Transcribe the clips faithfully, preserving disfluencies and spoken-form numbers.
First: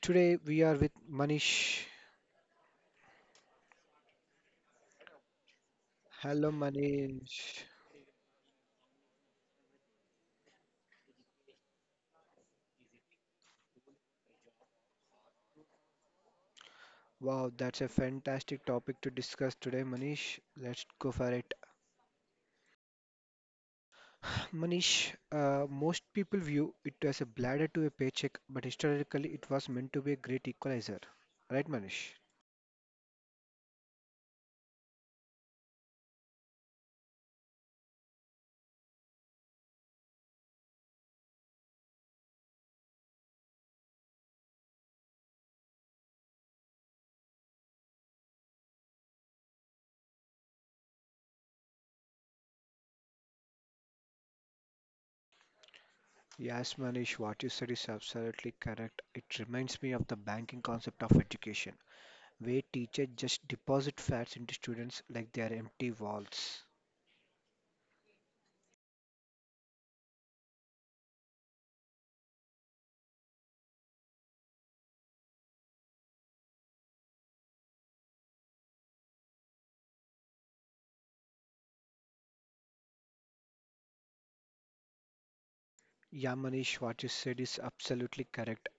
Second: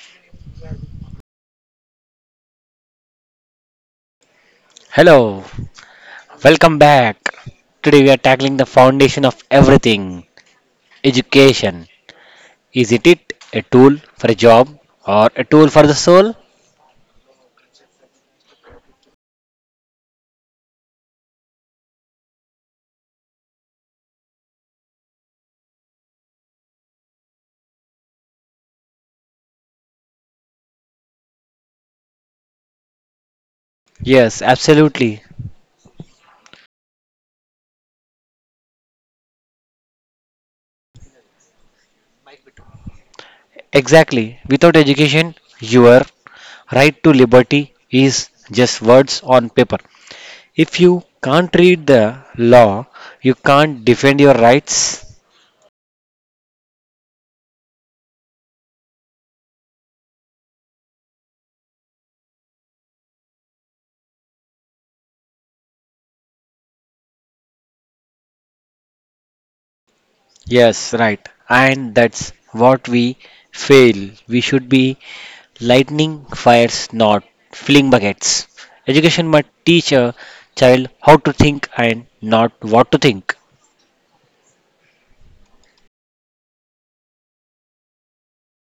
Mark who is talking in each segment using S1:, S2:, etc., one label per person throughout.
S1: Today we are with Manish.
S2: Hello,
S1: Hello
S2: welcome back.
S1: Manish.
S2: Today we are tackling the foundation of everything education. Isn't it a tool for a job or a tool for the soul?
S1: Wow, that's a fantastic topic to discuss today, Manish. Let's go for it. Manish, uh, most people view it as a bladder to a paycheck, but historically it was meant to be a great equalizer. Right, Manish?
S2: Yes, absolutely. Exactly. Without education, your right to liberty is just words on paper. If you can't read the law, you can't defend your rights.
S1: Yes, Manish, what you said is absolutely correct. It reminds me of the banking concept of education, where teachers just deposit facts into students like they are empty vaults.
S2: Yes, right. And that's what we fail. We should be lightning fires, not fling buckets. Education must teach a child how to think and not what to think.
S1: Yeah, Manish, what you said is absolutely correct.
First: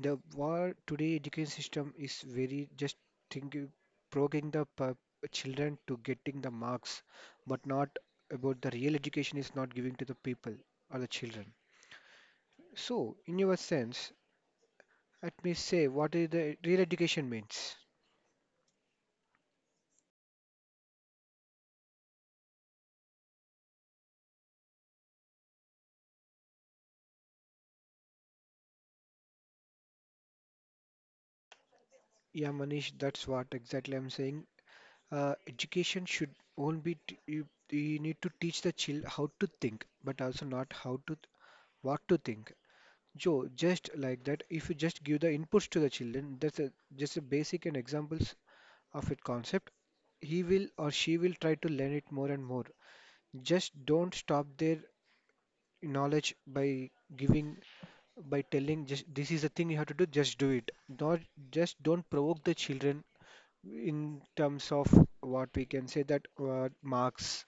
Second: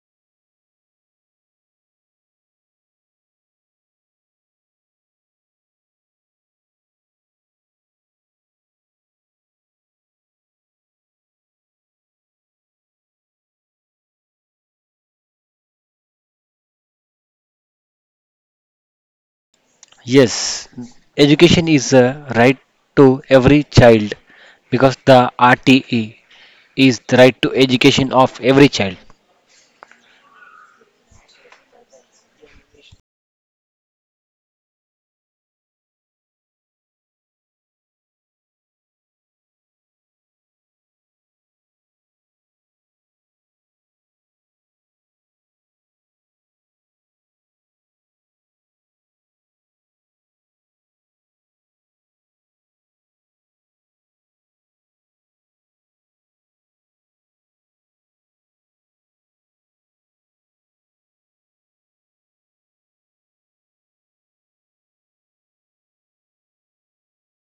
S1: The war today education system is very just thinking, progging the pu- children to getting the marks, but not about the real education is not giving to the people or the children. So, in your sense, let me say what is the real education means.
S2: Yes, education is a right to every child because the R T E is the right to education of every child.
S1: Yeah, Manish, that's what exactly I'm saying. Uh, education should only be t- you, you need to teach the child how to think, but also not how to th- what to think. Joe, just like that, if you just give the inputs to the children, that's a, just a basic and examples of it concept, he will or she will try to learn it more and more. Just don't stop their knowledge by giving, by telling just this is the thing you have to do, just do it. Not just don't provoke the children in terms of what we can say that uh, marks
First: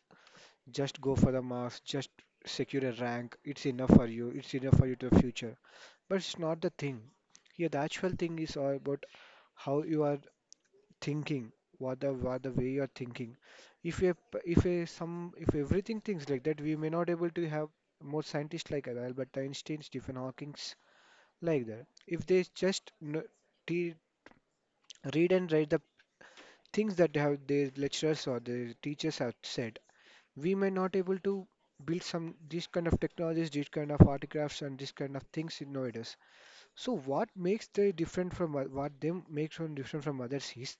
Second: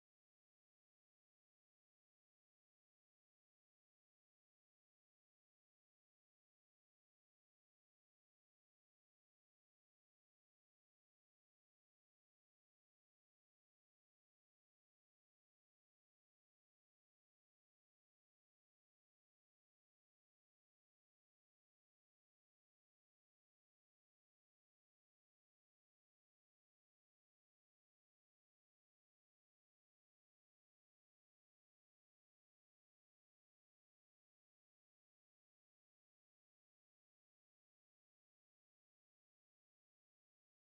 S1: just go for the marks, just secure a rank. It's enough for you. It's enough for you to the future. But it's not the thing. Here, the actual thing is all about how you are thinking, what the what the way you are thinking. If you if a, some if everything thinks like that, we may not able to have more scientists like Albert Einstein, Stephen Hawking's like that. If they just kn- te- read and write the things that they have their lecturers or their teachers have said, we may not able to build some these kind of technologies, these kind of artifacts and these kind of things in nowadays. So what makes they different from o- what them makes them different from others is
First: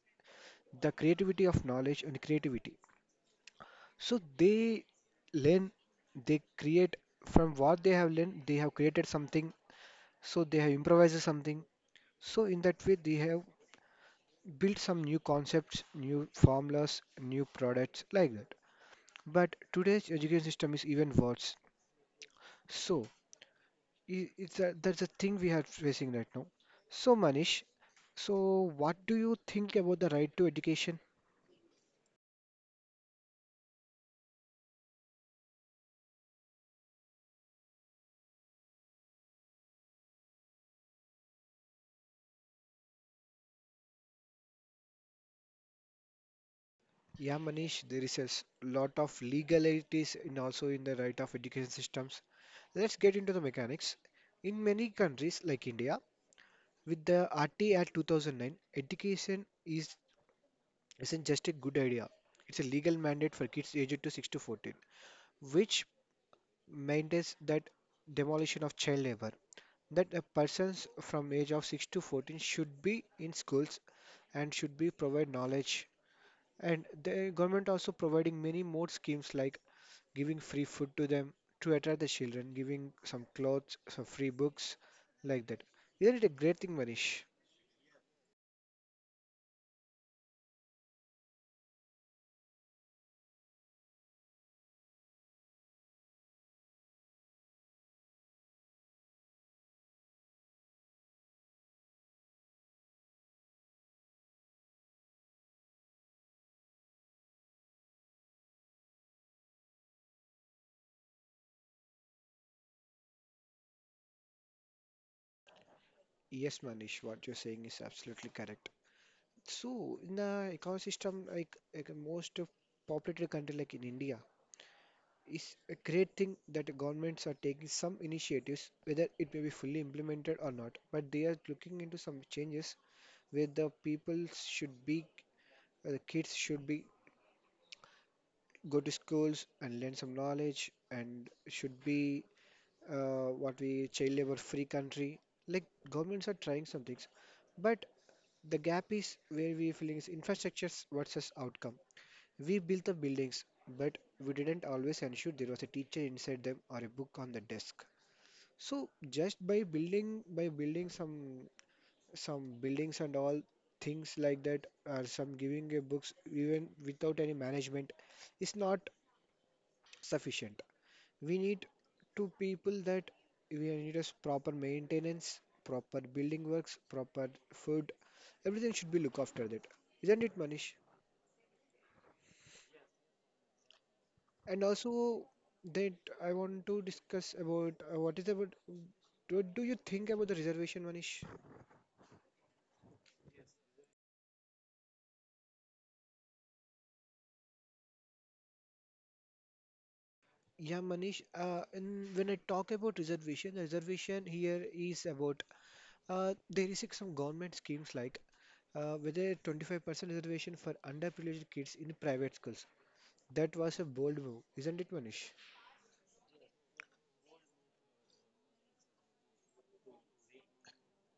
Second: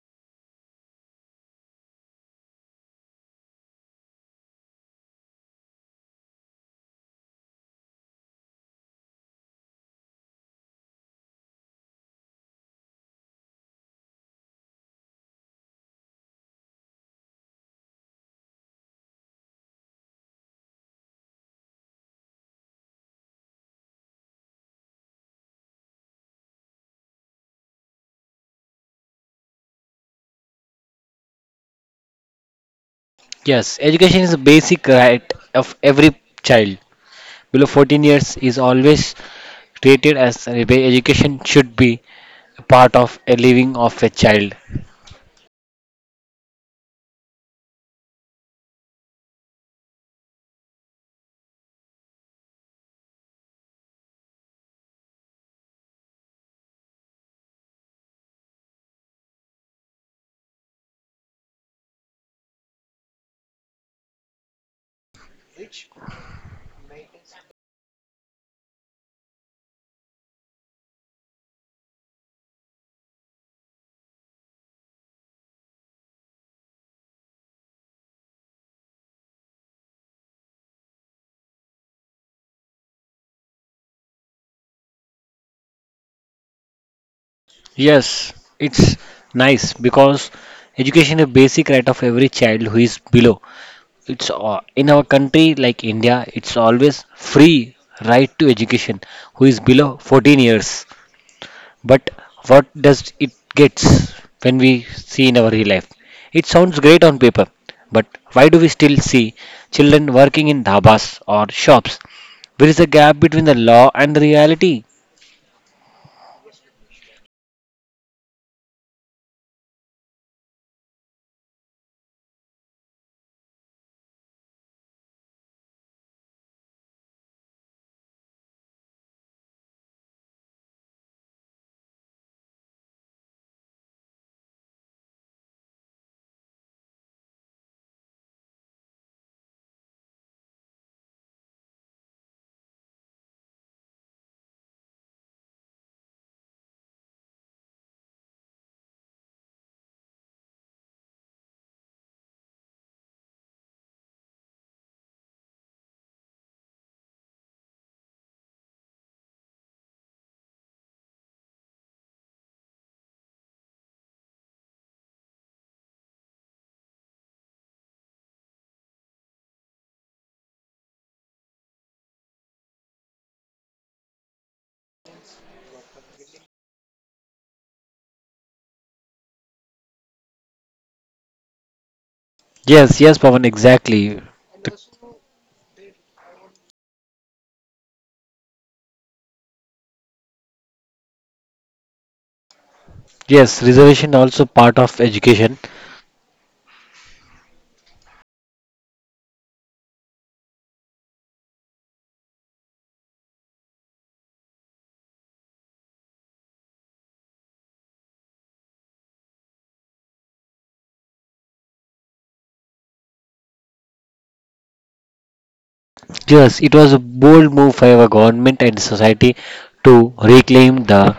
S1: the creativity of knowledge and creativity. So they learn, they create from what they have learned, they have created something, so they have improvised something. So in that way they have built some new concepts, new formulas, new products like that. But today's education system is even worse. So i- It's a, that's a thing we are facing right now. So, Manish, so what do you think about the right to education?
S2: Yes, education is a basic right of every child. below fourteen years is always treated as where education should be a part of a living of a child.
S1: Yeah, Manish, there is a s- lot of legalities in also in the right of education systems. Let's get into the mechanics. In many countries like India, with the R T Act two thousand nine, education is isn't just a good idea. It's a legal mandate for kids aged to six to fourteen, which mandates that demolition of child labor, that a persons from age of six to fourteen should be in schools and should be provide knowledge, and the government also providing many more schemes like giving free food to them, to attract the children giving some clothes, some free books like that. Isn't it a great thing, Manish?
S2: Yes, it's nice because education is a basic right of every child who is below. It's uh, in our country like India, it's always free right to education who is below fourteen years. But what does it gets when we see in our real life? It sounds great on paper, but why do we still see children working in dhabas or shops? There is a gap between the law and the reality.
S1: Yes, Manish, what you're saying is absolutely correct. So in the ecosystem like, like a most populated country like in India, is a great thing that governments are taking some initiatives, whether it may be fully implemented or not, but they are looking into some changes where the people should be, uh, the kids should be go to schools and learn some knowledge and should be uh, what we child labor free country. Like governments are trying some things, but the gap is where we feeling is infrastructures versus outcome. We built the buildings, but we didn't always ensure there was a teacher inside them or a book on the desk. So just by building by building some some buildings and all things like that or some giving a books even without any management is not sufficient. We need to people that we need us proper maintenance, proper building works, proper food. Everything should be looked after that. Isn't it, Manish?
S2: Yes, yes, Pawan, exactly.
S1: And also that I want to discuss about uh, what is about what do you think about the reservation, Manish?
S2: Yes, reservation also part of education.
S1: Yeah, Manish, uh, and when I talk about reservation, reservation here is about uh, there is like some government schemes like uh, whether twenty-five percent reservation for underprivileged kids in private schools. That was a bold move, isn't it, Manish?
S2: Yes, it was a bold move by our government and society to reclaim the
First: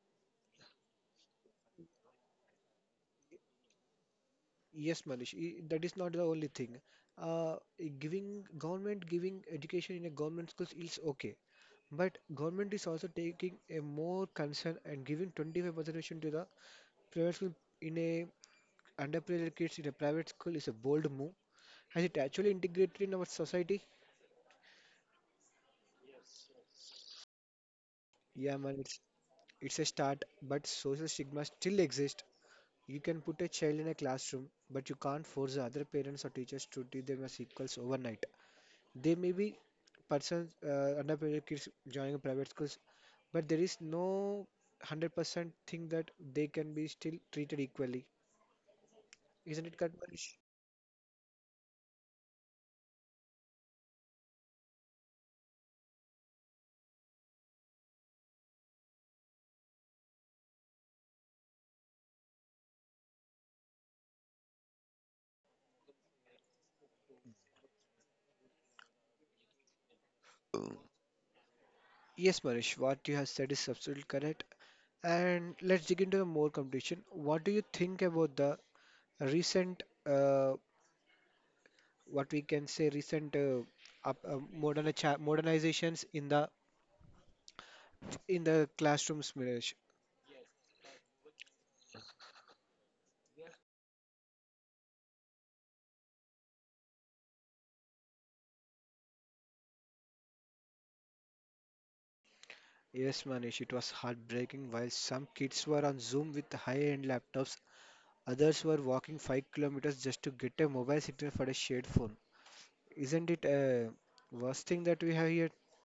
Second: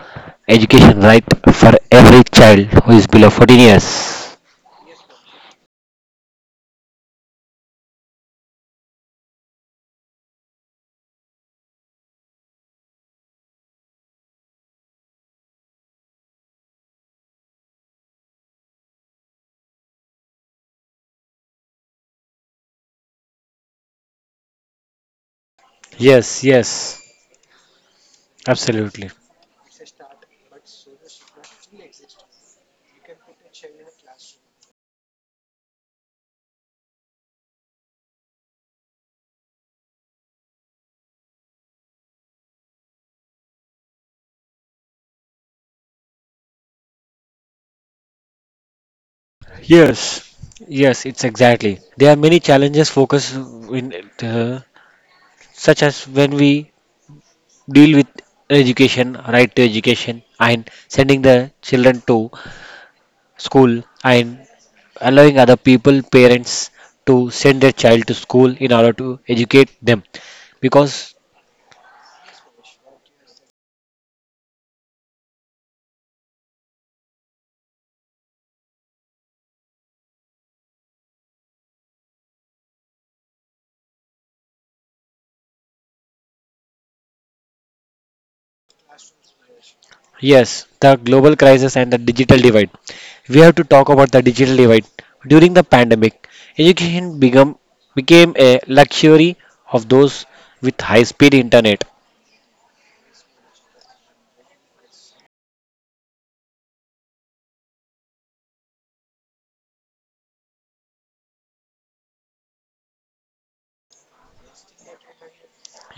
S2: education right for every child who is below fourteen years.
S1: Yes, Manish, i- that is not the only thing. Uh, Giving government giving education in a government schools is okay, but government is also taking a more concern and giving twenty-five percent reservation to the private school in a underprivileged kids in a private school is a bold move. Has it actually integrated in our society?
S2: Yes, yes,
S1: Yeah, man, it's
S2: absolutely.
S1: it's a start, but social stigma still exists. You can put a child in a classroom, but you can't force the other parents or teachers to treat them as equals overnight. There may be persons, uh, underprivileged kids joining private schools, but there is no one hundred percent thing that they can be still treated equally. Isn't it,
S2: Yes,
S1: Katmanish?
S2: yes, it's exactly. There are many challenges focused in it, uh, such as when we deal with education, right to education, and sending the children to school and allowing other people, parents, to send their child to school in order to educate them, because
S1: Yes, Manish, what you have said is absolutely correct. And let's dig into more competition. What do you think about the recent, uh, what we can say, recent uh, up, uh, modernicha- modernizations in the in the classrooms, Manish?
S2: Yes, the global crisis and the digital divide. We have to talk about the digital divide. During the pandemic, education become, became a luxury of those with high speed internet.
S1: Yes, Manish, it was heartbreaking. While some kids were on Zoom with high-end laptops, others were walking five kilometers just to get a mobile signal for a shared phone. Isn't it a worst thing that we have here?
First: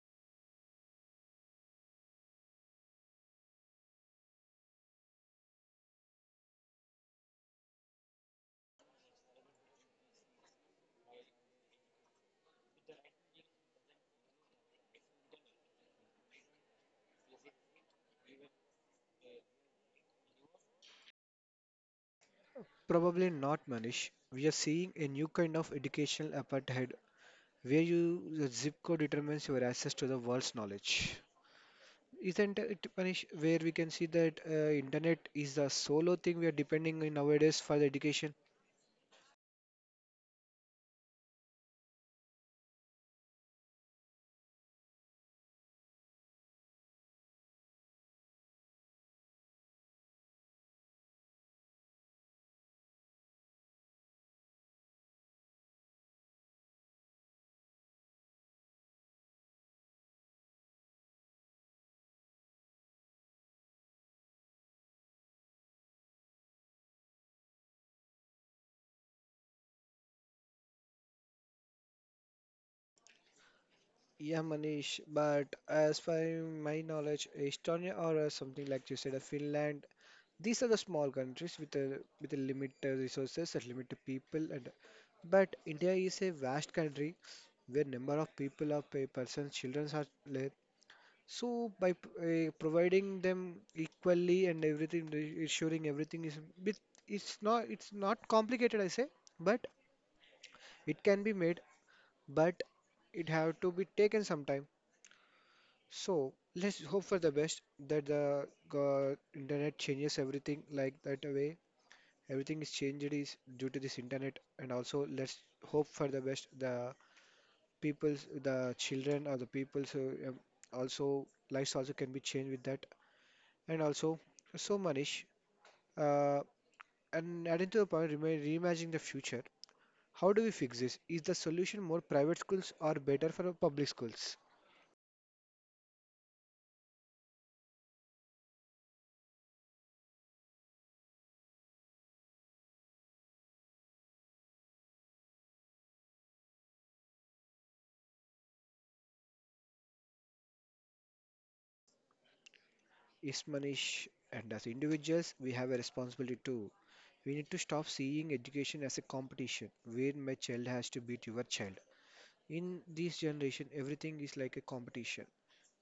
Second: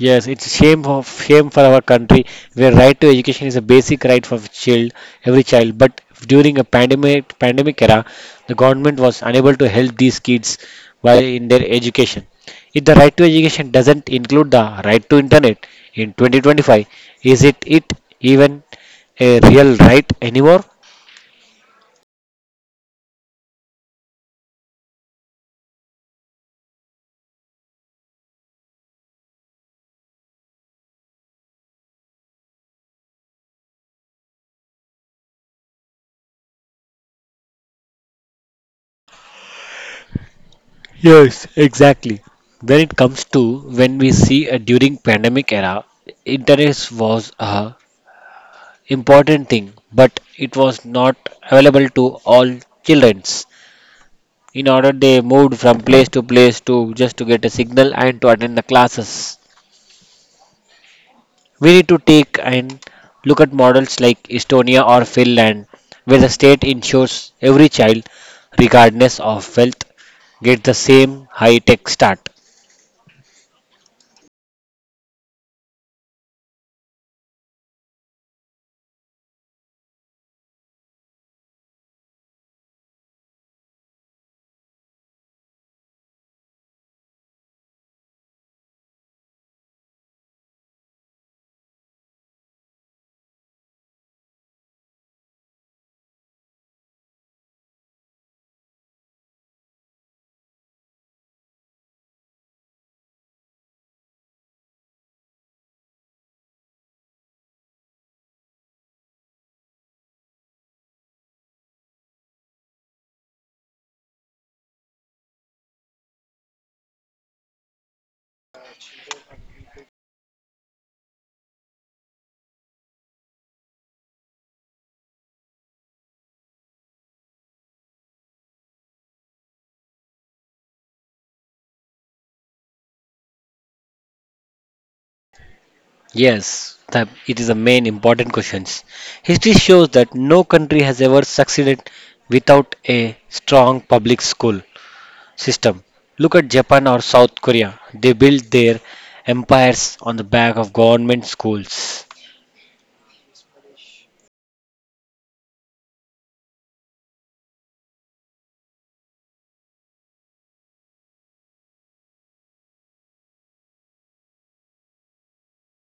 S2: Yes, it's shame of shame for our country where right to education is a basic right for child, every child. But during a pandemic pandemic era, the government was unable to help these kids while in their education. If the right to education doesn't include the right to internet in twenty twenty-five, is it it even a real right anymore?
S1: Probably not, Manish. We are seeing a new kind of educational apartheid where you the zip code determines your access to the world's knowledge. Isn't it, Manish, where we can see that uh, internet is the solo thing we are depending on nowadays for the education?
S2: Yes, exactly. When it comes to when we see a during pandemic era, internet was a important thing, but it was not available to all childrens. In order, they moved from place to place to just to get a signal and to attend the classes. We need to take and look at models like Estonia or Finland, where the state ensures every child, regardless of wealth, get the same high-tech start.
S1: Yeah, Manish, but as per my knowledge, Estonia or uh, something like you said, uh, Finland, these are the small countries with a with a limited resources and limited people. And but India is a vast country where number of people of per person, children are less. So by p- uh, providing them equally and everything, re- ensuring everything is bit, it's not it's not complicated, I say, but it can be made, but it have to be taken sometime, so let's hope for the best that the go- internet changes everything like that way. Everything is changed is due to this internet, and also let's hope for the best. The people's, the children or the people's uh, um, also lives also can be changed with that. And also, so Manish, uh, and adding to the point, remi- reimagining the future. How do we fix this? Is the solution more private schools or better for our public schools?
S2: Yes, the, it is the main important questions. History shows that no country has ever succeeded without a strong public school. system. Look at Japan or South Korea. They built their empires on the back of government schools.
S1: Is Manish and as individuals, we have a responsibility too. We need to stop seeing education as a competition where my child has to beat your child. In this generation, everything is like a competition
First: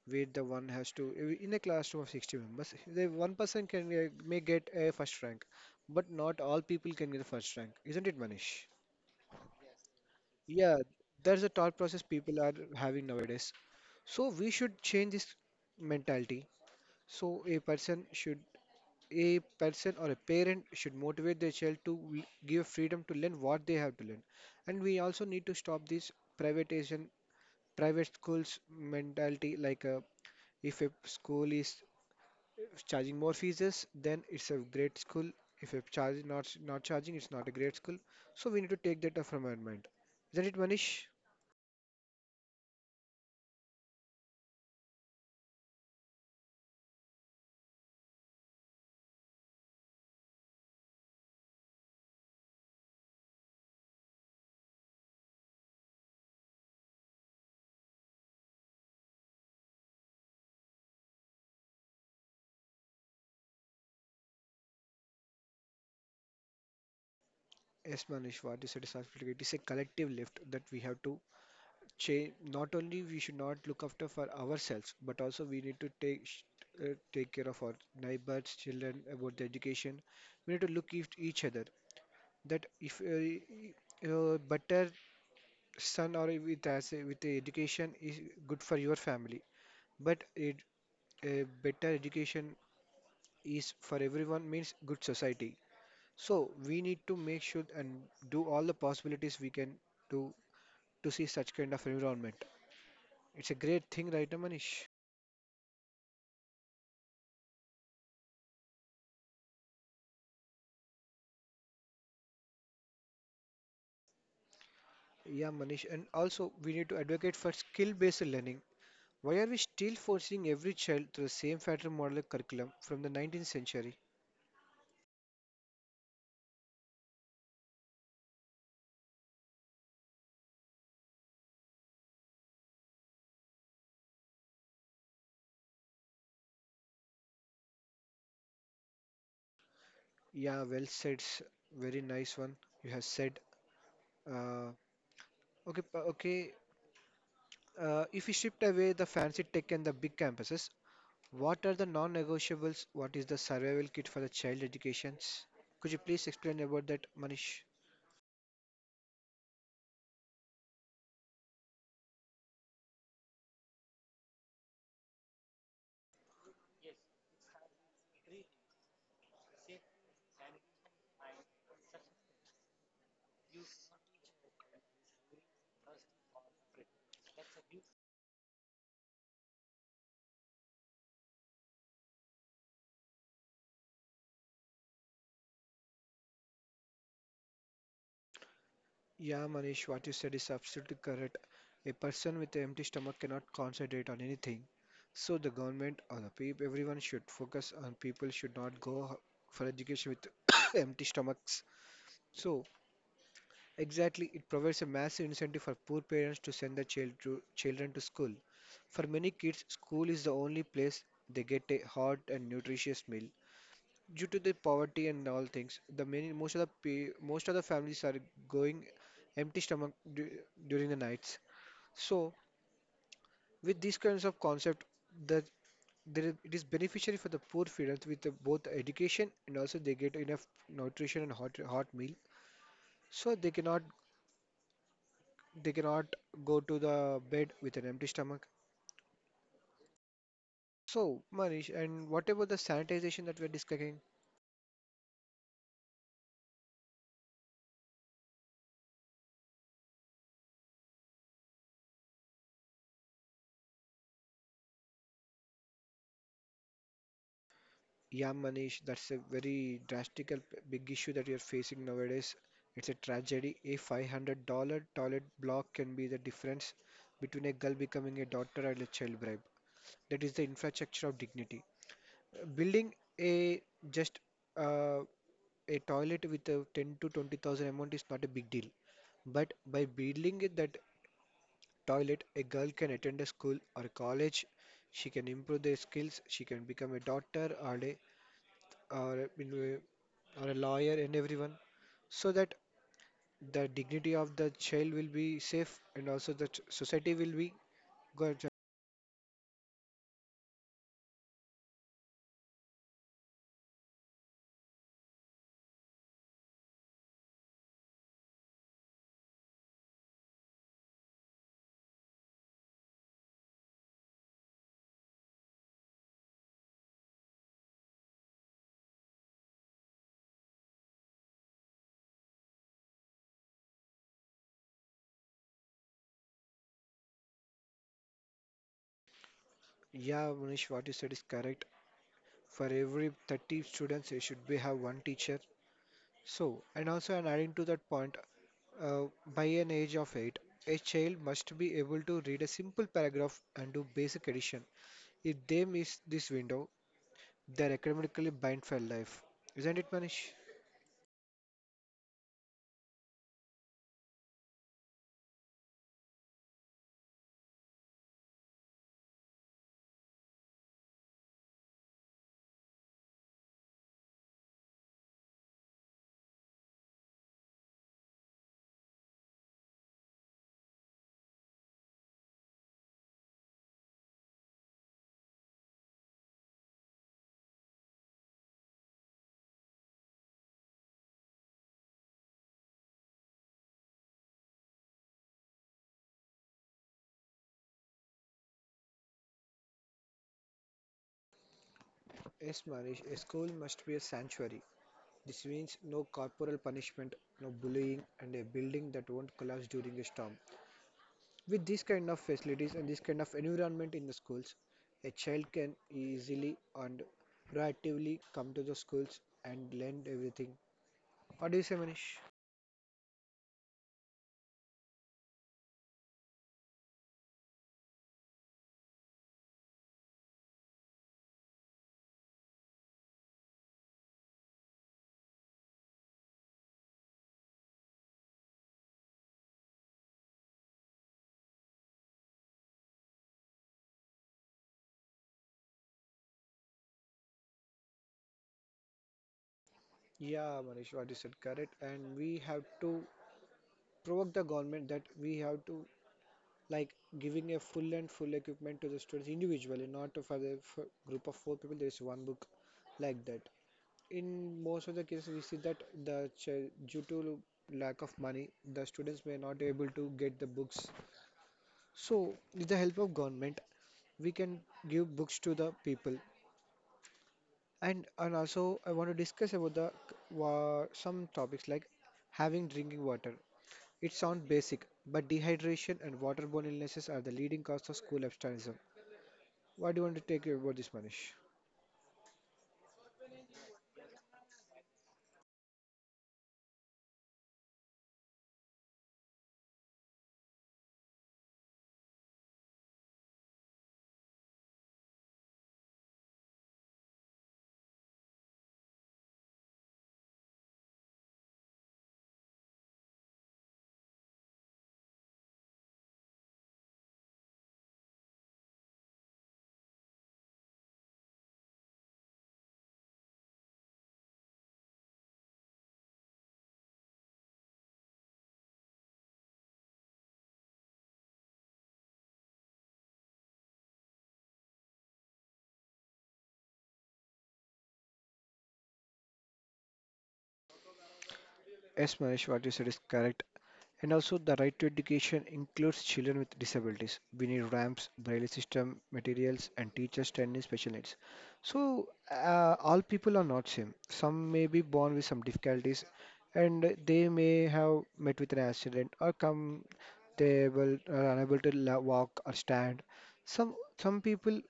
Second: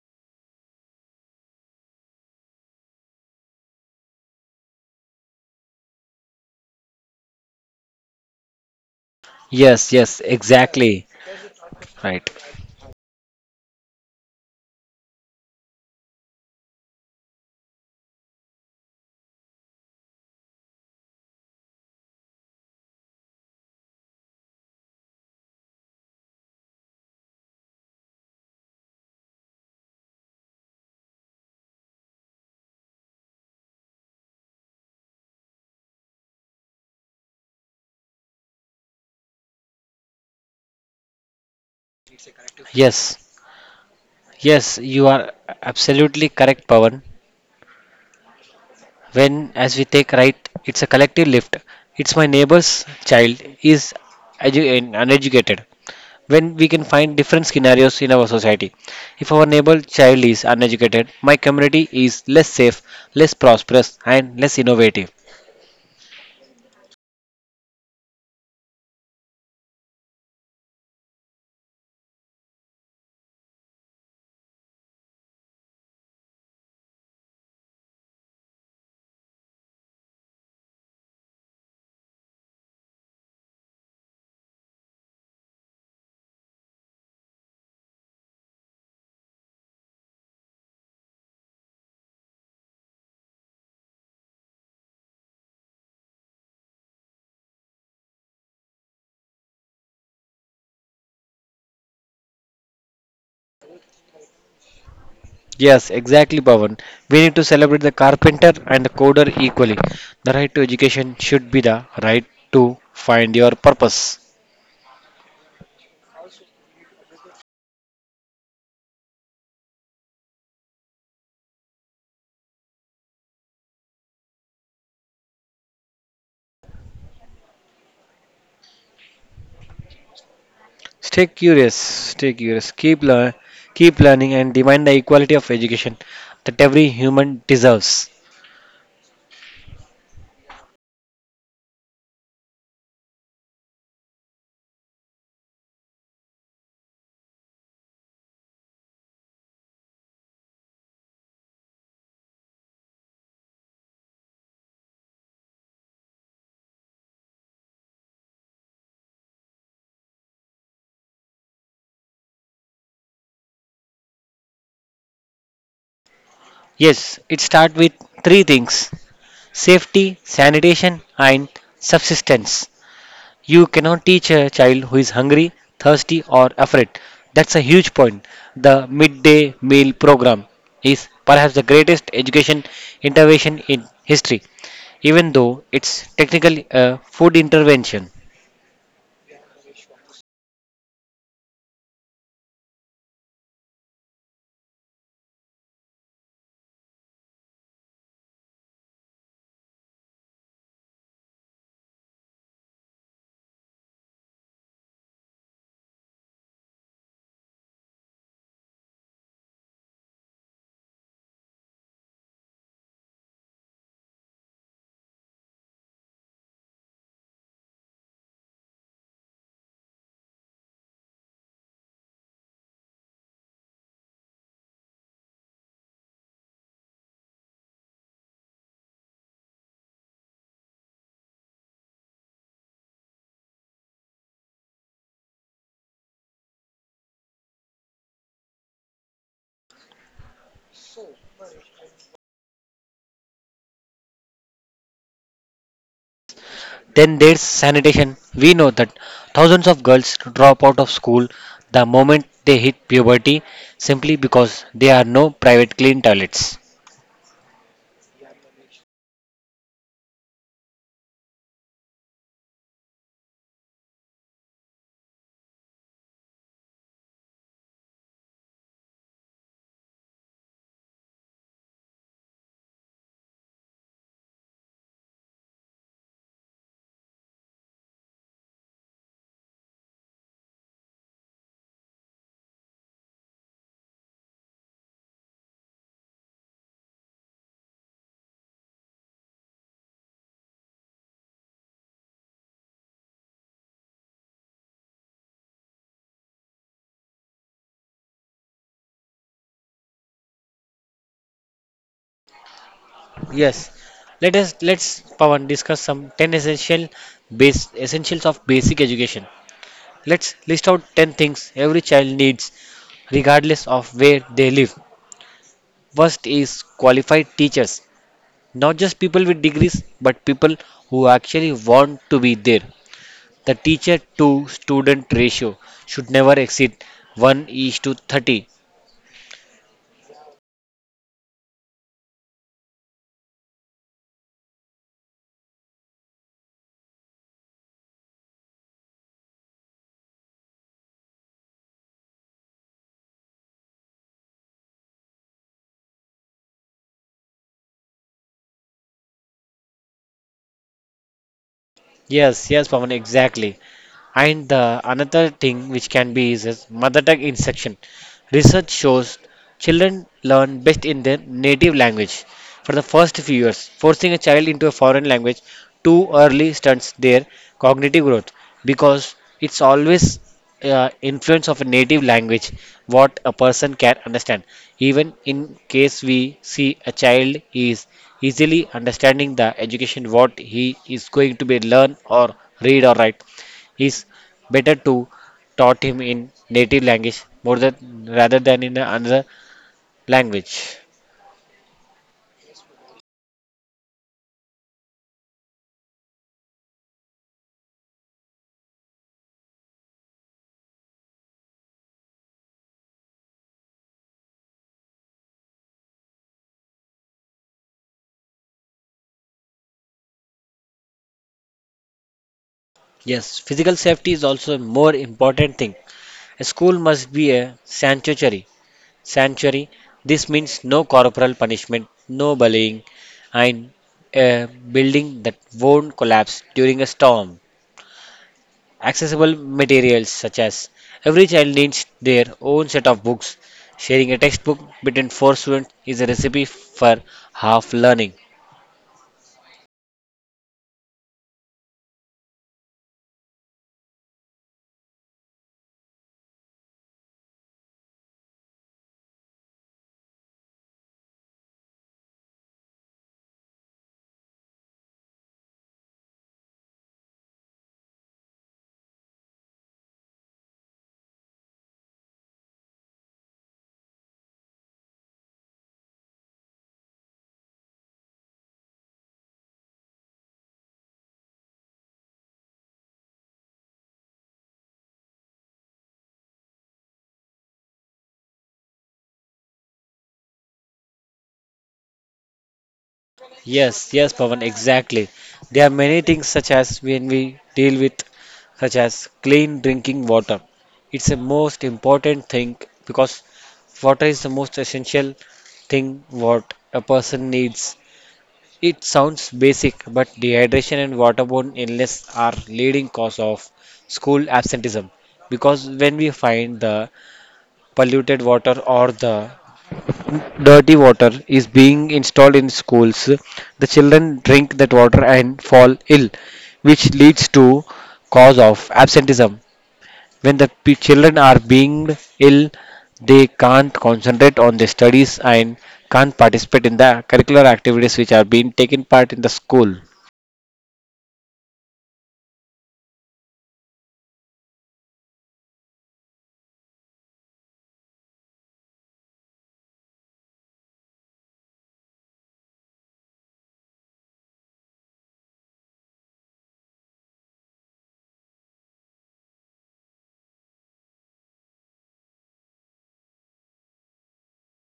S1: where the one has to, in a classroom of sixty members, the one person can uh, may get a first rank, but not all people can get a first rank. Isn't it, Manish?
S2: Yes, yes,
S1: Yeah,
S2: exactly.
S1: that's the thought process
S2: Right.
S1: people are having nowadays. So we should change this mentality. So a person should a person or a parent should motivate their child to l- give freedom to learn what they have to learn, and we also need to stop this privatization private schools mentality like uh, if a school is charging more fees, then it's a great school. If a charge not not charging, it's not a great school. So we need to take that up from our mind. Isn't it, Manish?
S2: Yes, yes, you are absolutely correct, Pawan. When, as we take right, it's a collective lift. It's my neighbor's child is edu- and uneducated. When we can find different scenarios in our society. If our neighbor child is uneducated, my community is less safe, less prosperous, and less innovative.
S1: Yes, Manish, what you said is absolutely, it is a collective lift that we have to change. Not only we should not look after for ourselves, but also we need to take sh- uh, take care of our neighbors children about the education. We need to look at each other that if uh, uh, better son or with as with the education is good for your family, but it a better education is for everyone means good society. So we need to make sure and do all the possibilities we can to to see such kind of environment. It's a great thing right now, Manish.
S2: Yes, exactly, Pawan. We need to celebrate the carpenter and the coder equally. The right to education should be the right to find your purpose.
S1: Yeah, Manish, and also we need to advocate for skill-based learning. Why are we still forcing every child through the same pattern model curriculum from the nineteenth century?
S2: Stay curious, stay curious. Keep learn, keep learning, and demand the equality of education that every human deserves.
S1: Yeah, well said. s- Very nice one you have said. Uh, okay, p- okay. Uh, if we shift away the fancy tech and the big campuses, what are the non-negotiables? What is the survival kit for the child educations? Could you please explain about that, Manish?
S2: Yes, it starts with three things: safety, sanitation, and subsistence. You cannot teach a child who is hungry, thirsty, or afraid. That's a huge point. The midday meal program is perhaps the greatest education intervention in history, even though it's technically a food intervention.
S1: Yeah, Manish, what you said is absolutely correct. A person with an empty stomach cannot concentrate on anything. So the government or the people, everyone should focus on people should not go for education with empty stomachs. So exactly, it provides a massive incentive for poor parents to send their child to, children to school. For many kids, school is the only place they get a hot and nutritious meal due to the poverty and all things, the many most of the pe most of the families are going empty stomach du during the nights. So, with these kinds of concept, that there is- it is beneficiary for the poor feeders with the, both education, and also they get enough nutrition and hot hot meal, so they cannot they cannot go to the bed with an empty stomach. So, Manish, and what about the sanitization that we are discussing?
S2: Then there's sanitation. We know that thousands of girls drop out of school the moment they hit puberty simply because there are no private clean toilets.
S1: Yeah, Manish, that's a very drastic, big issue that you're facing nowadays. It's a tragedy. A five hundred dollars toilet block can be the difference between a girl becoming a daughter and a child bride. That is the infrastructure of dignity. Uh, Building a just uh, a toilet with a ten to twenty thousand amount is not a big deal. But by building it that toilet, a girl can attend a school or a college. She can improve their skills. She can become a doctor or a or in a, or a lawyer and everyone, so that the dignity of the child will be safe, and also the ch- society will be good.
S2: Yes, let us let's Pawan discuss some ten essential base essentials of basic education. Let's list out ten things every child needs regardless of where they live. First is qualified teachers, not just people with degrees but people who actually want to be there. The teacher to student ratio should never exceed one is to thirty.
S1: Yeah, Manish, what you said is correct. For every thirty students you should be have one teacher. So, and also, and adding to that point, uh, by an age of eight a child must be able to read a simple paragraph and do basic addition. If they miss this window, they're academically blind for life. Isn't it, Manish?
S2: Yes, yes, Pawan, exactly. And the another thing which can be is, is mother tongue in section. Research shows children learn best in their native language for the first few years. Forcing a child into a foreign language too early stunts their cognitive growth because it's always uh, influence of a native language what a person can understand. Even in case we see a child is easily understanding the education what he is going to be learn or read or write it's better to taught him in native language more than rather than in another language.
S1: Yes, Manish, a school must be a sanctuary. This means no corporal punishment, no bullying, and a building that won't collapse during a storm. With these kind of facilities and this kind of environment in the schools, a child can easily and proactively come to the schools and learn everything. What do you say, Manish?
S2: Yes, physical safety is also a more important thing. A school must be a sanctuary. Sanctuary. This means no corporal punishment, no bullying, and a building that won't collapse during a storm. Accessible materials such as every child needs their own set of books. Sharing a textbook between four students is a recipe for half learning.
S1: Yeah, Manish, what you said correct. And we have to provoke the government that we have to, like, giving a full and full equipment to the students individually, not for the for group of four people. There is one book like that. In most of the cases we see that the ch- due to lack of money the students may not able to get the books, so with the help of government we can give books to the people. And and also I want to discuss about the uh, some topics like having drinking water. It sounds basic, but dehydration and waterborne illnesses are the leading cause of school absenteeism. What do you want to take about this, Manish?
S2: Yes, yes, Pavan, exactly. There are many things such as when we deal with, such as clean drinking water. It's the most important thing because water is the most essential thing what a person needs It sounds basic, but dehydration and waterborne illness are leading cause of school absenteeism because when we find the polluted water or the dirty water is being installed in schools, the children drink that water and fall ill, which leads to cause of absenteeism when the p- children are being ill, they can't concentrate on their studies and can't participate in the curricular activities which are being taken part in the school.
S1: Yes, Manish, what you said is correct. And also, the right to education includes children with disabilities. We need ramps, braille system, materials, and teachers training special needs. So, uh, all people are not same. Some may be born with some difficulties, and they may have met with an accident, or come they will are unable to la- walk or stand. Some some people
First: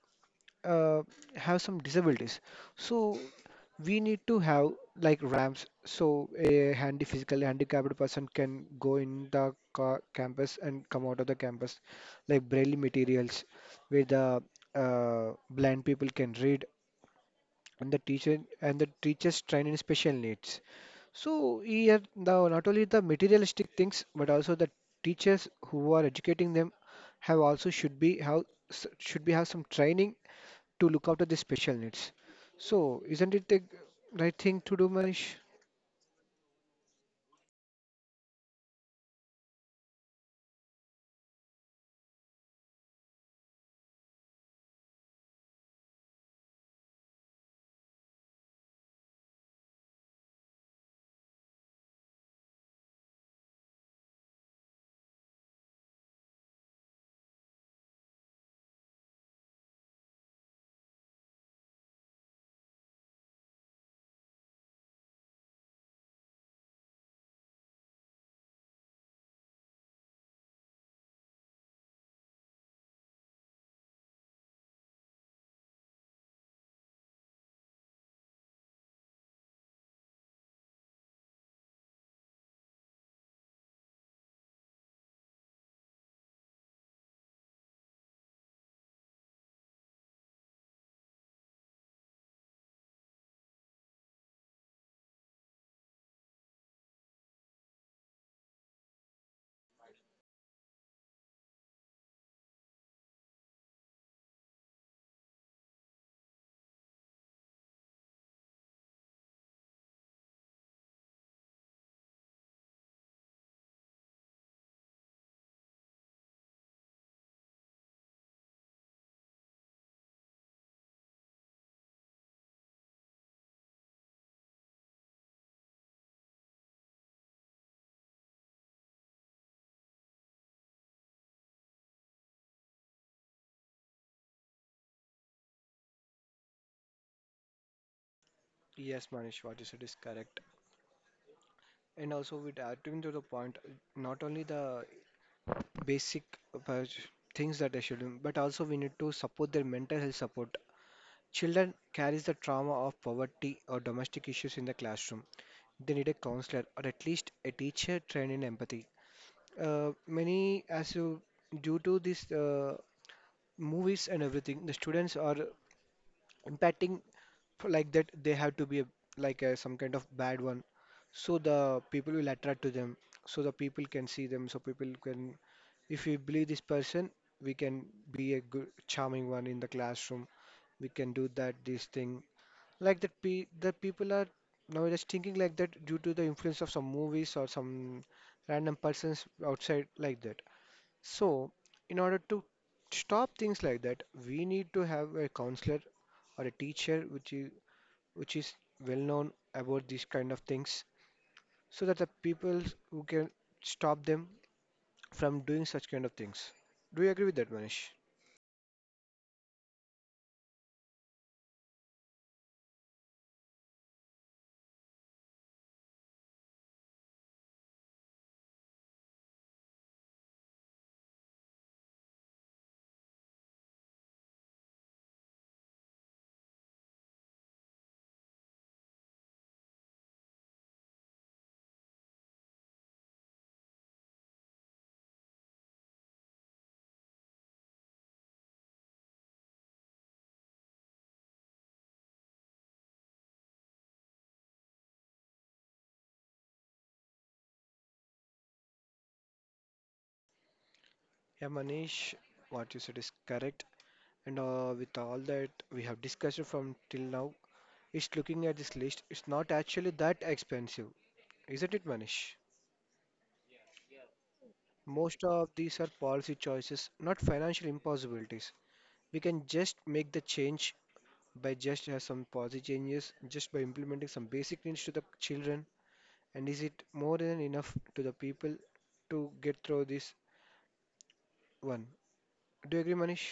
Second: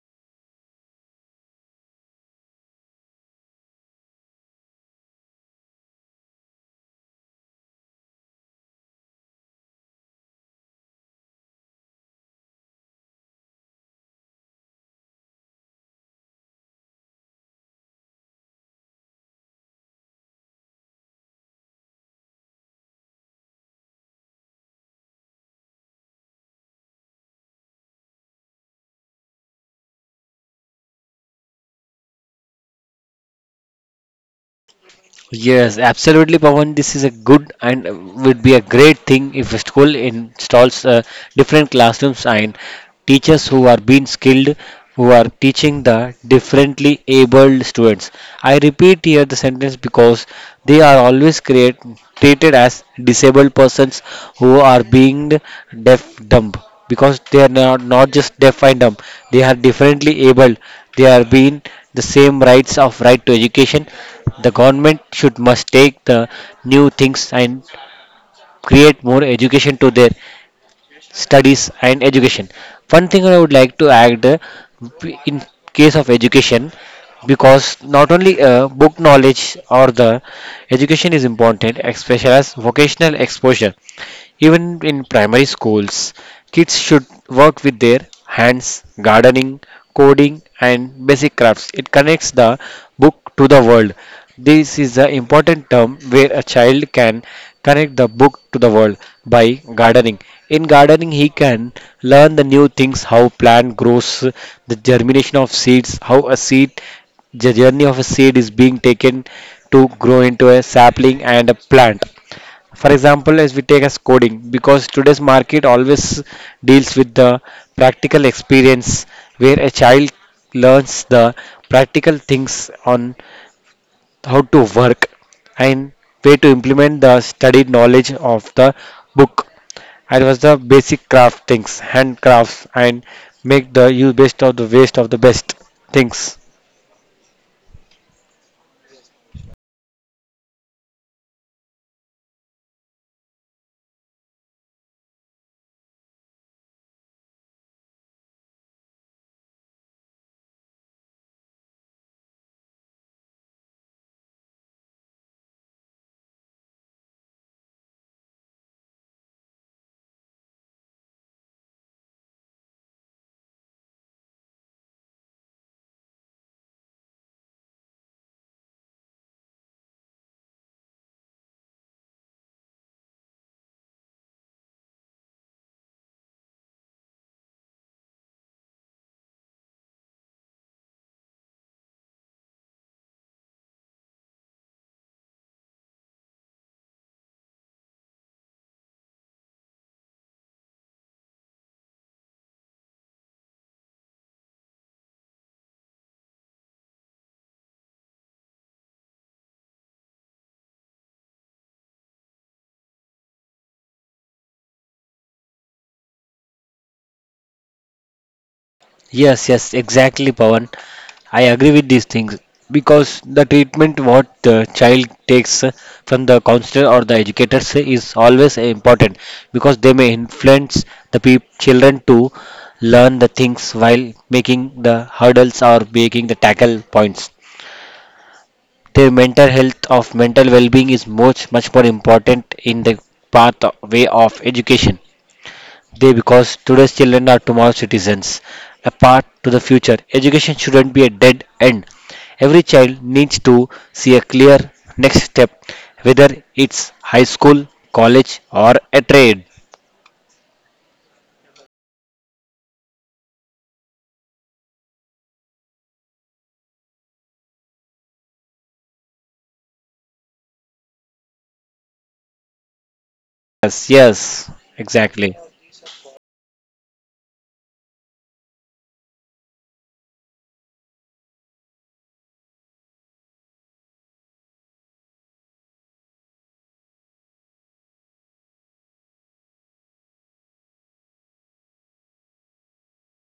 S1: uh, have some disabilities, so we need to have like ramps, so a handy physically handicapped person can go in the ca- campus and come out of the campus, like braille materials where the uh, blind people can read, and the teacher and the teachers train in special needs. So here now, not only the materialistic things but also the teachers who are educating them have also should be have s- should be have some training to look after the special needs. So, isn't it the right thing to do, Manish?
S2: Yes, absolutely, Pawan. This is a good and uh, would be a great thing if a school installs uh, different classrooms and teachers who are being skilled, who are teaching the differently abled students. I repeat here the sentence because they are always create, treated as disabled persons who are being deaf dumb because they are not, not just deaf and dumb they are differently able they are being the same rights of right to education the government should must take the new things and create more education to their studies and education. One thing I would like to add uh, in case of education, because not only uh, book knowledge or the education is important, especially as vocational exposure. Even in primary schools, kids should work with their hands, gardening, coding, and basic crafts. It connects the book to the world. This is the important term where a child can connect the book to the world by gardening. In gardening, he can learn the new things how plant grows, the germination of seeds, how a seed the journey of a seed is being taken to grow into a sapling and a plant. For example, as we take as coding, because today's market always deals with the practical experience where a child learns the practical things on how to work and way to implement the studied knowledge of the book. It was the basic craft things, handcrafts, and make the use best of the waste of the best things.
S1: Yes, Manish, what you said is correct. And also, with adding to the point, not only the basic uh, things that they should do, but also we need to support their mental health support. Children carries the trauma of poverty or domestic issues in the classroom. They need a counselor or at least a teacher trained in empathy. Uh, many, as you, due to this uh, movies and everything, the students are impacting for, like that, they have to be a, like a, some kind of bad one, so the people will attract to them, so the people can see them, so people can, if we believe this person, we can be a good charming one in the classroom. We can do that this thing, like that, pe the people are nowadays thinking like that due to the influence of some movies or some random persons outside, like that. So, in order to stop things like that, we need to have a counselor or a teacher which is which is well known about these kind of things, so that the people who can stop them from doing such kind of things. Do you agree with that, Manish?
S2: Yes, yes, exactly, Pawan. I agree with these things because the treatment what the child takes uh, from the counselor or the educators is always important because they may influence the peop children to learn the things while making the hurdles or making the tackle points. Their mental health of mental well-being is much much more important in the path way of education they because today's children are tomorrow's citizens. A path to the future. Education shouldn't be a dead end. Every child needs to see a clear next step, whether it's high school, college, or a trade.
S1: Yeah, Manish, what you said is correct. And uh, with all that we have discussed from till now, it's looking at this list, it's not actually that expensive, isn't it, Manish?
S2: Yes, yes,
S1: Most
S2: exactly.
S1: of these are policy choices, not financial impossibilities. We can just make the change by just uh, some policy changes, just by implementing some basic needs to the children. And is it more than enough to the people to get through this one? Do you agree, Manish?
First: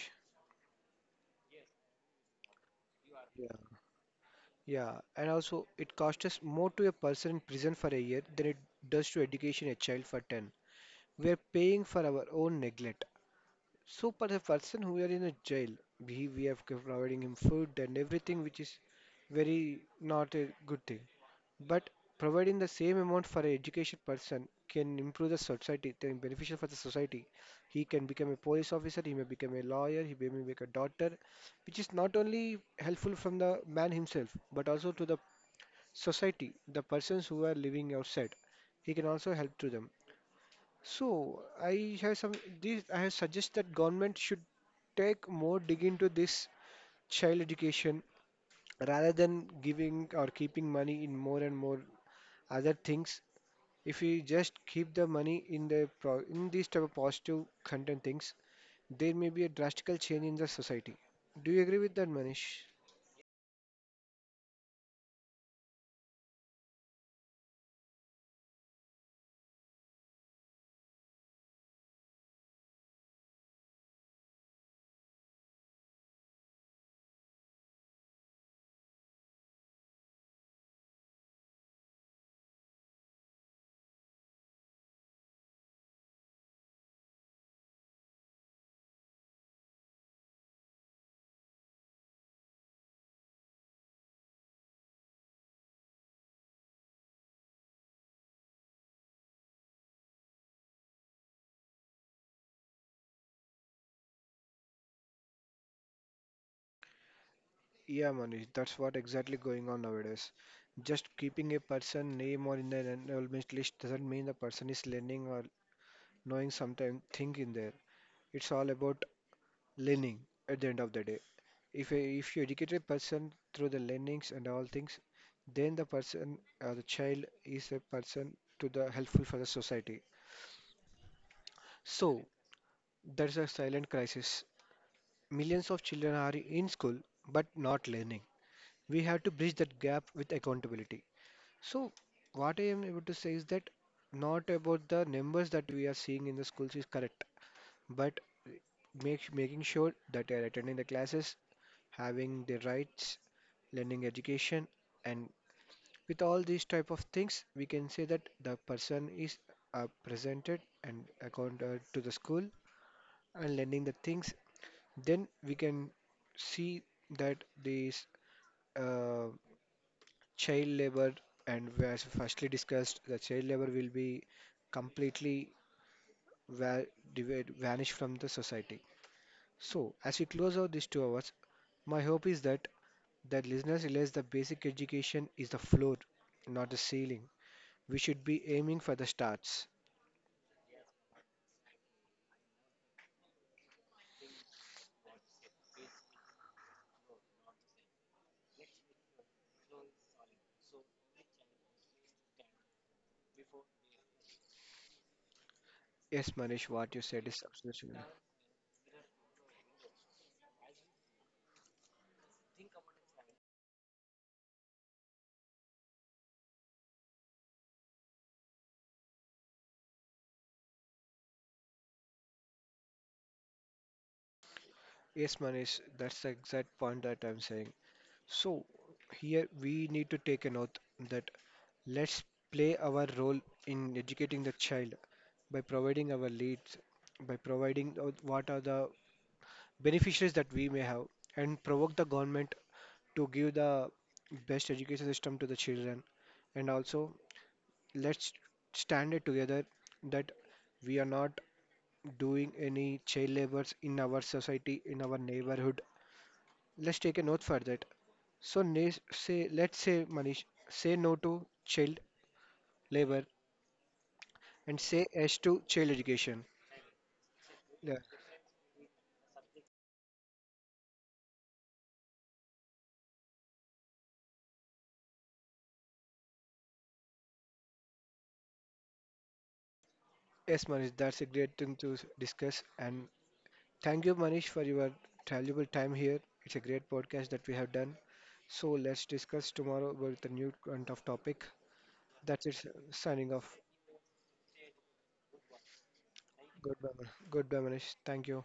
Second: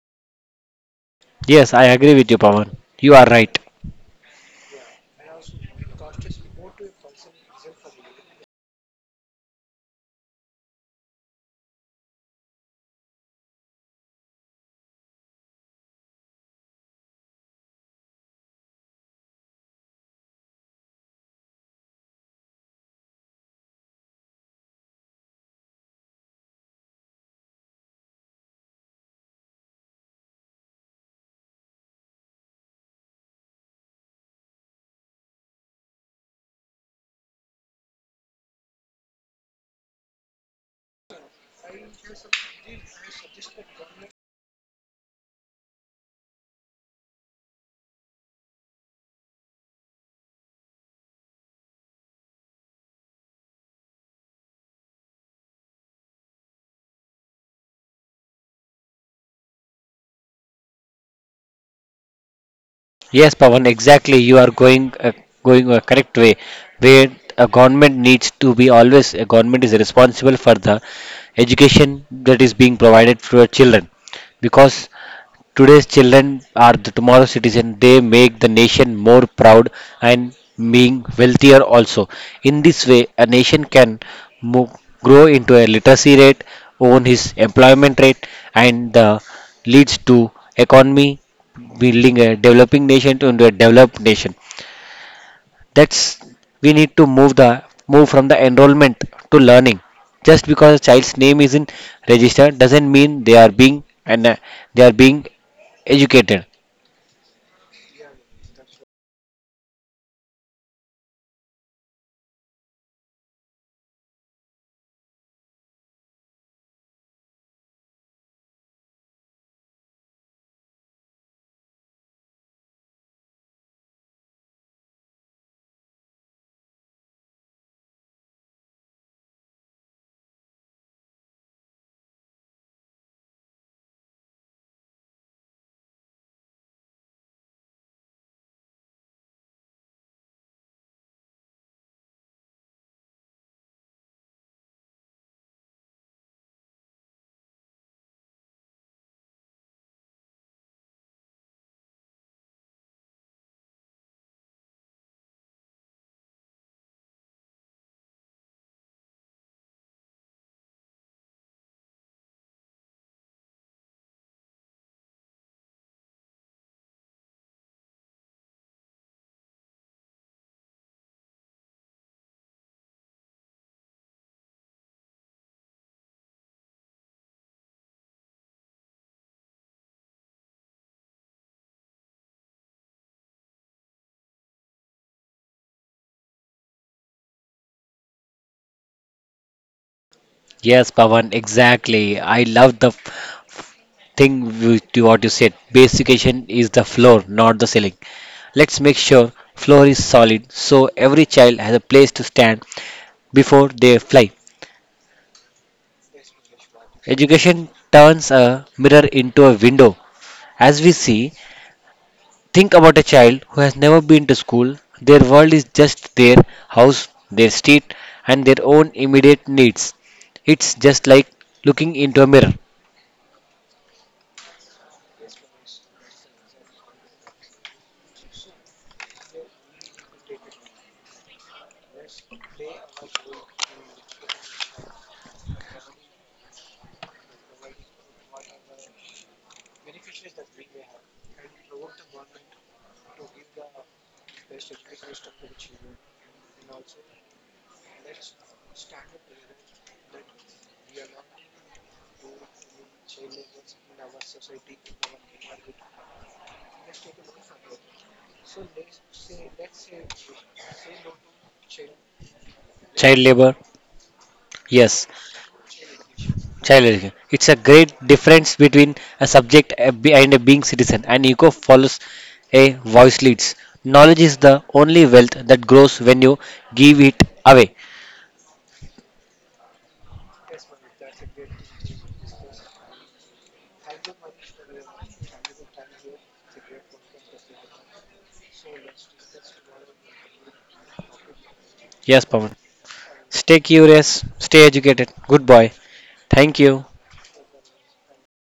S2: Yes, I agree with you, Pawan. You are
S1: Yeah.
S2: right.
S1: Yeah, and also, it costs us more to a person in prison for a year than it does to education a child for ten. We are paying for our own neglect. So for the person who are in a jail, we we have kept providing him food and everything, which is very not a good thing. But providing the same amount for an education person can improve the society, then beneficial for the society. He can become a police officer, he may become a lawyer, he may become a doctor, which is not only helpful from the man himself, but also to the society, the persons who are living outside. He can also help to them. So I have some, this I have suggest that government should take more dig into this child education, rather than giving or keeping money in more and more other things. If we just keep the money in the pro in these type of positive content things, there may be a drastical change in the society. Do you agree with that, Manish?
S2: Yes, Pawan, exactly. You are going uh, going a correct way, where a government needs to be always a government is responsible for the education that is being provided to our children, because today's children are the tomorrow's citizen. They make the nation more proud and being wealthier also. In this way, a nation can move, grow into a literacy rate, own his employment rate, and uh, leads to economy building a developing nation to into a developed nation. That's we need to move the move from the enrollment to learning. Just because a child's name isn't registered doesn't mean they are being and uh, they are being educated.
S1: Yeah, Manish, that's what exactly going on nowadays. Just keeping a person name or in an enrollment list doesn't mean the person is learning or knowing sometimes think in there. It's all about learning at the end of the day. If a, if you educate a person through the learnings and all things, then the person or the child is a person to the helpful for the society. So that's a silent crisis. Millions of children are in school but not learning. We have to bridge that gap with accountability. So what I am able to say is that, not about the numbers that we are seeing in the schools is correct, but make, making sure that they are attending the classes, having the rights, learning education, and with all these type of things, we can say that the person is uh, presented and accounted to the school and learning the things. Then we can see that these uh, child labor, and as firstly discussed, the child labor will be completely va- div- vanish from the society. So, as we close out these two hours, my hope is that that listeners realize that basic education is the floor, not the ceiling. We should be aiming for the stars.
S2: Yes, Pawan, exactly. I love the f- thing with you- what you said. Basic education is the floor, not the ceiling. Let's make sure floor is solid so every child has a place to stand before they fly.
S1: Yes, Manish, what you said is
S2: Education
S1: absolutely right.
S2: turns a mirror into a window. As we see, think about a child who has never been to school. Their world is just their house, their street, and their own immediate needs. It's just like looking into a mirror.
S1: Yes, Manish, that's the exact point that I'm saying. So, here we need to take an oath that let's play our role in educating the child by providing our leads, by providing out what are the beneficiaries that we may have, and provoke the government to give the best education system to the children. And also let's stand it together that we are not doing any child labors in our society, in our neighborhood. Let's take a note for that. So ne- say, let's say, Manish, say no to child
S2: Child
S1: labor,
S2: labor,
S1: and say
S2: yes,
S1: yes to child education.
S2: child labor. It's a great
S1: Yeah.
S2: difference between a subject a be- and a being citizen, and ego follows a voice leads. Knowledge is the only wealth that grows when you give it away.
S1: Yes, Manish, that's a great thing to s- discuss. And thank you, Manish, for your valuable time here. It's a great podcast that we have done. So let's discuss tomorrow about the new kind of topic.
S2: Yes,
S1: That's
S2: Pawan.
S1: it. Signing off.
S2: Stay curious, stay educated. Good boy. Thank you.
S1: Goodbye, Man- goodbye, Manish. Thank you.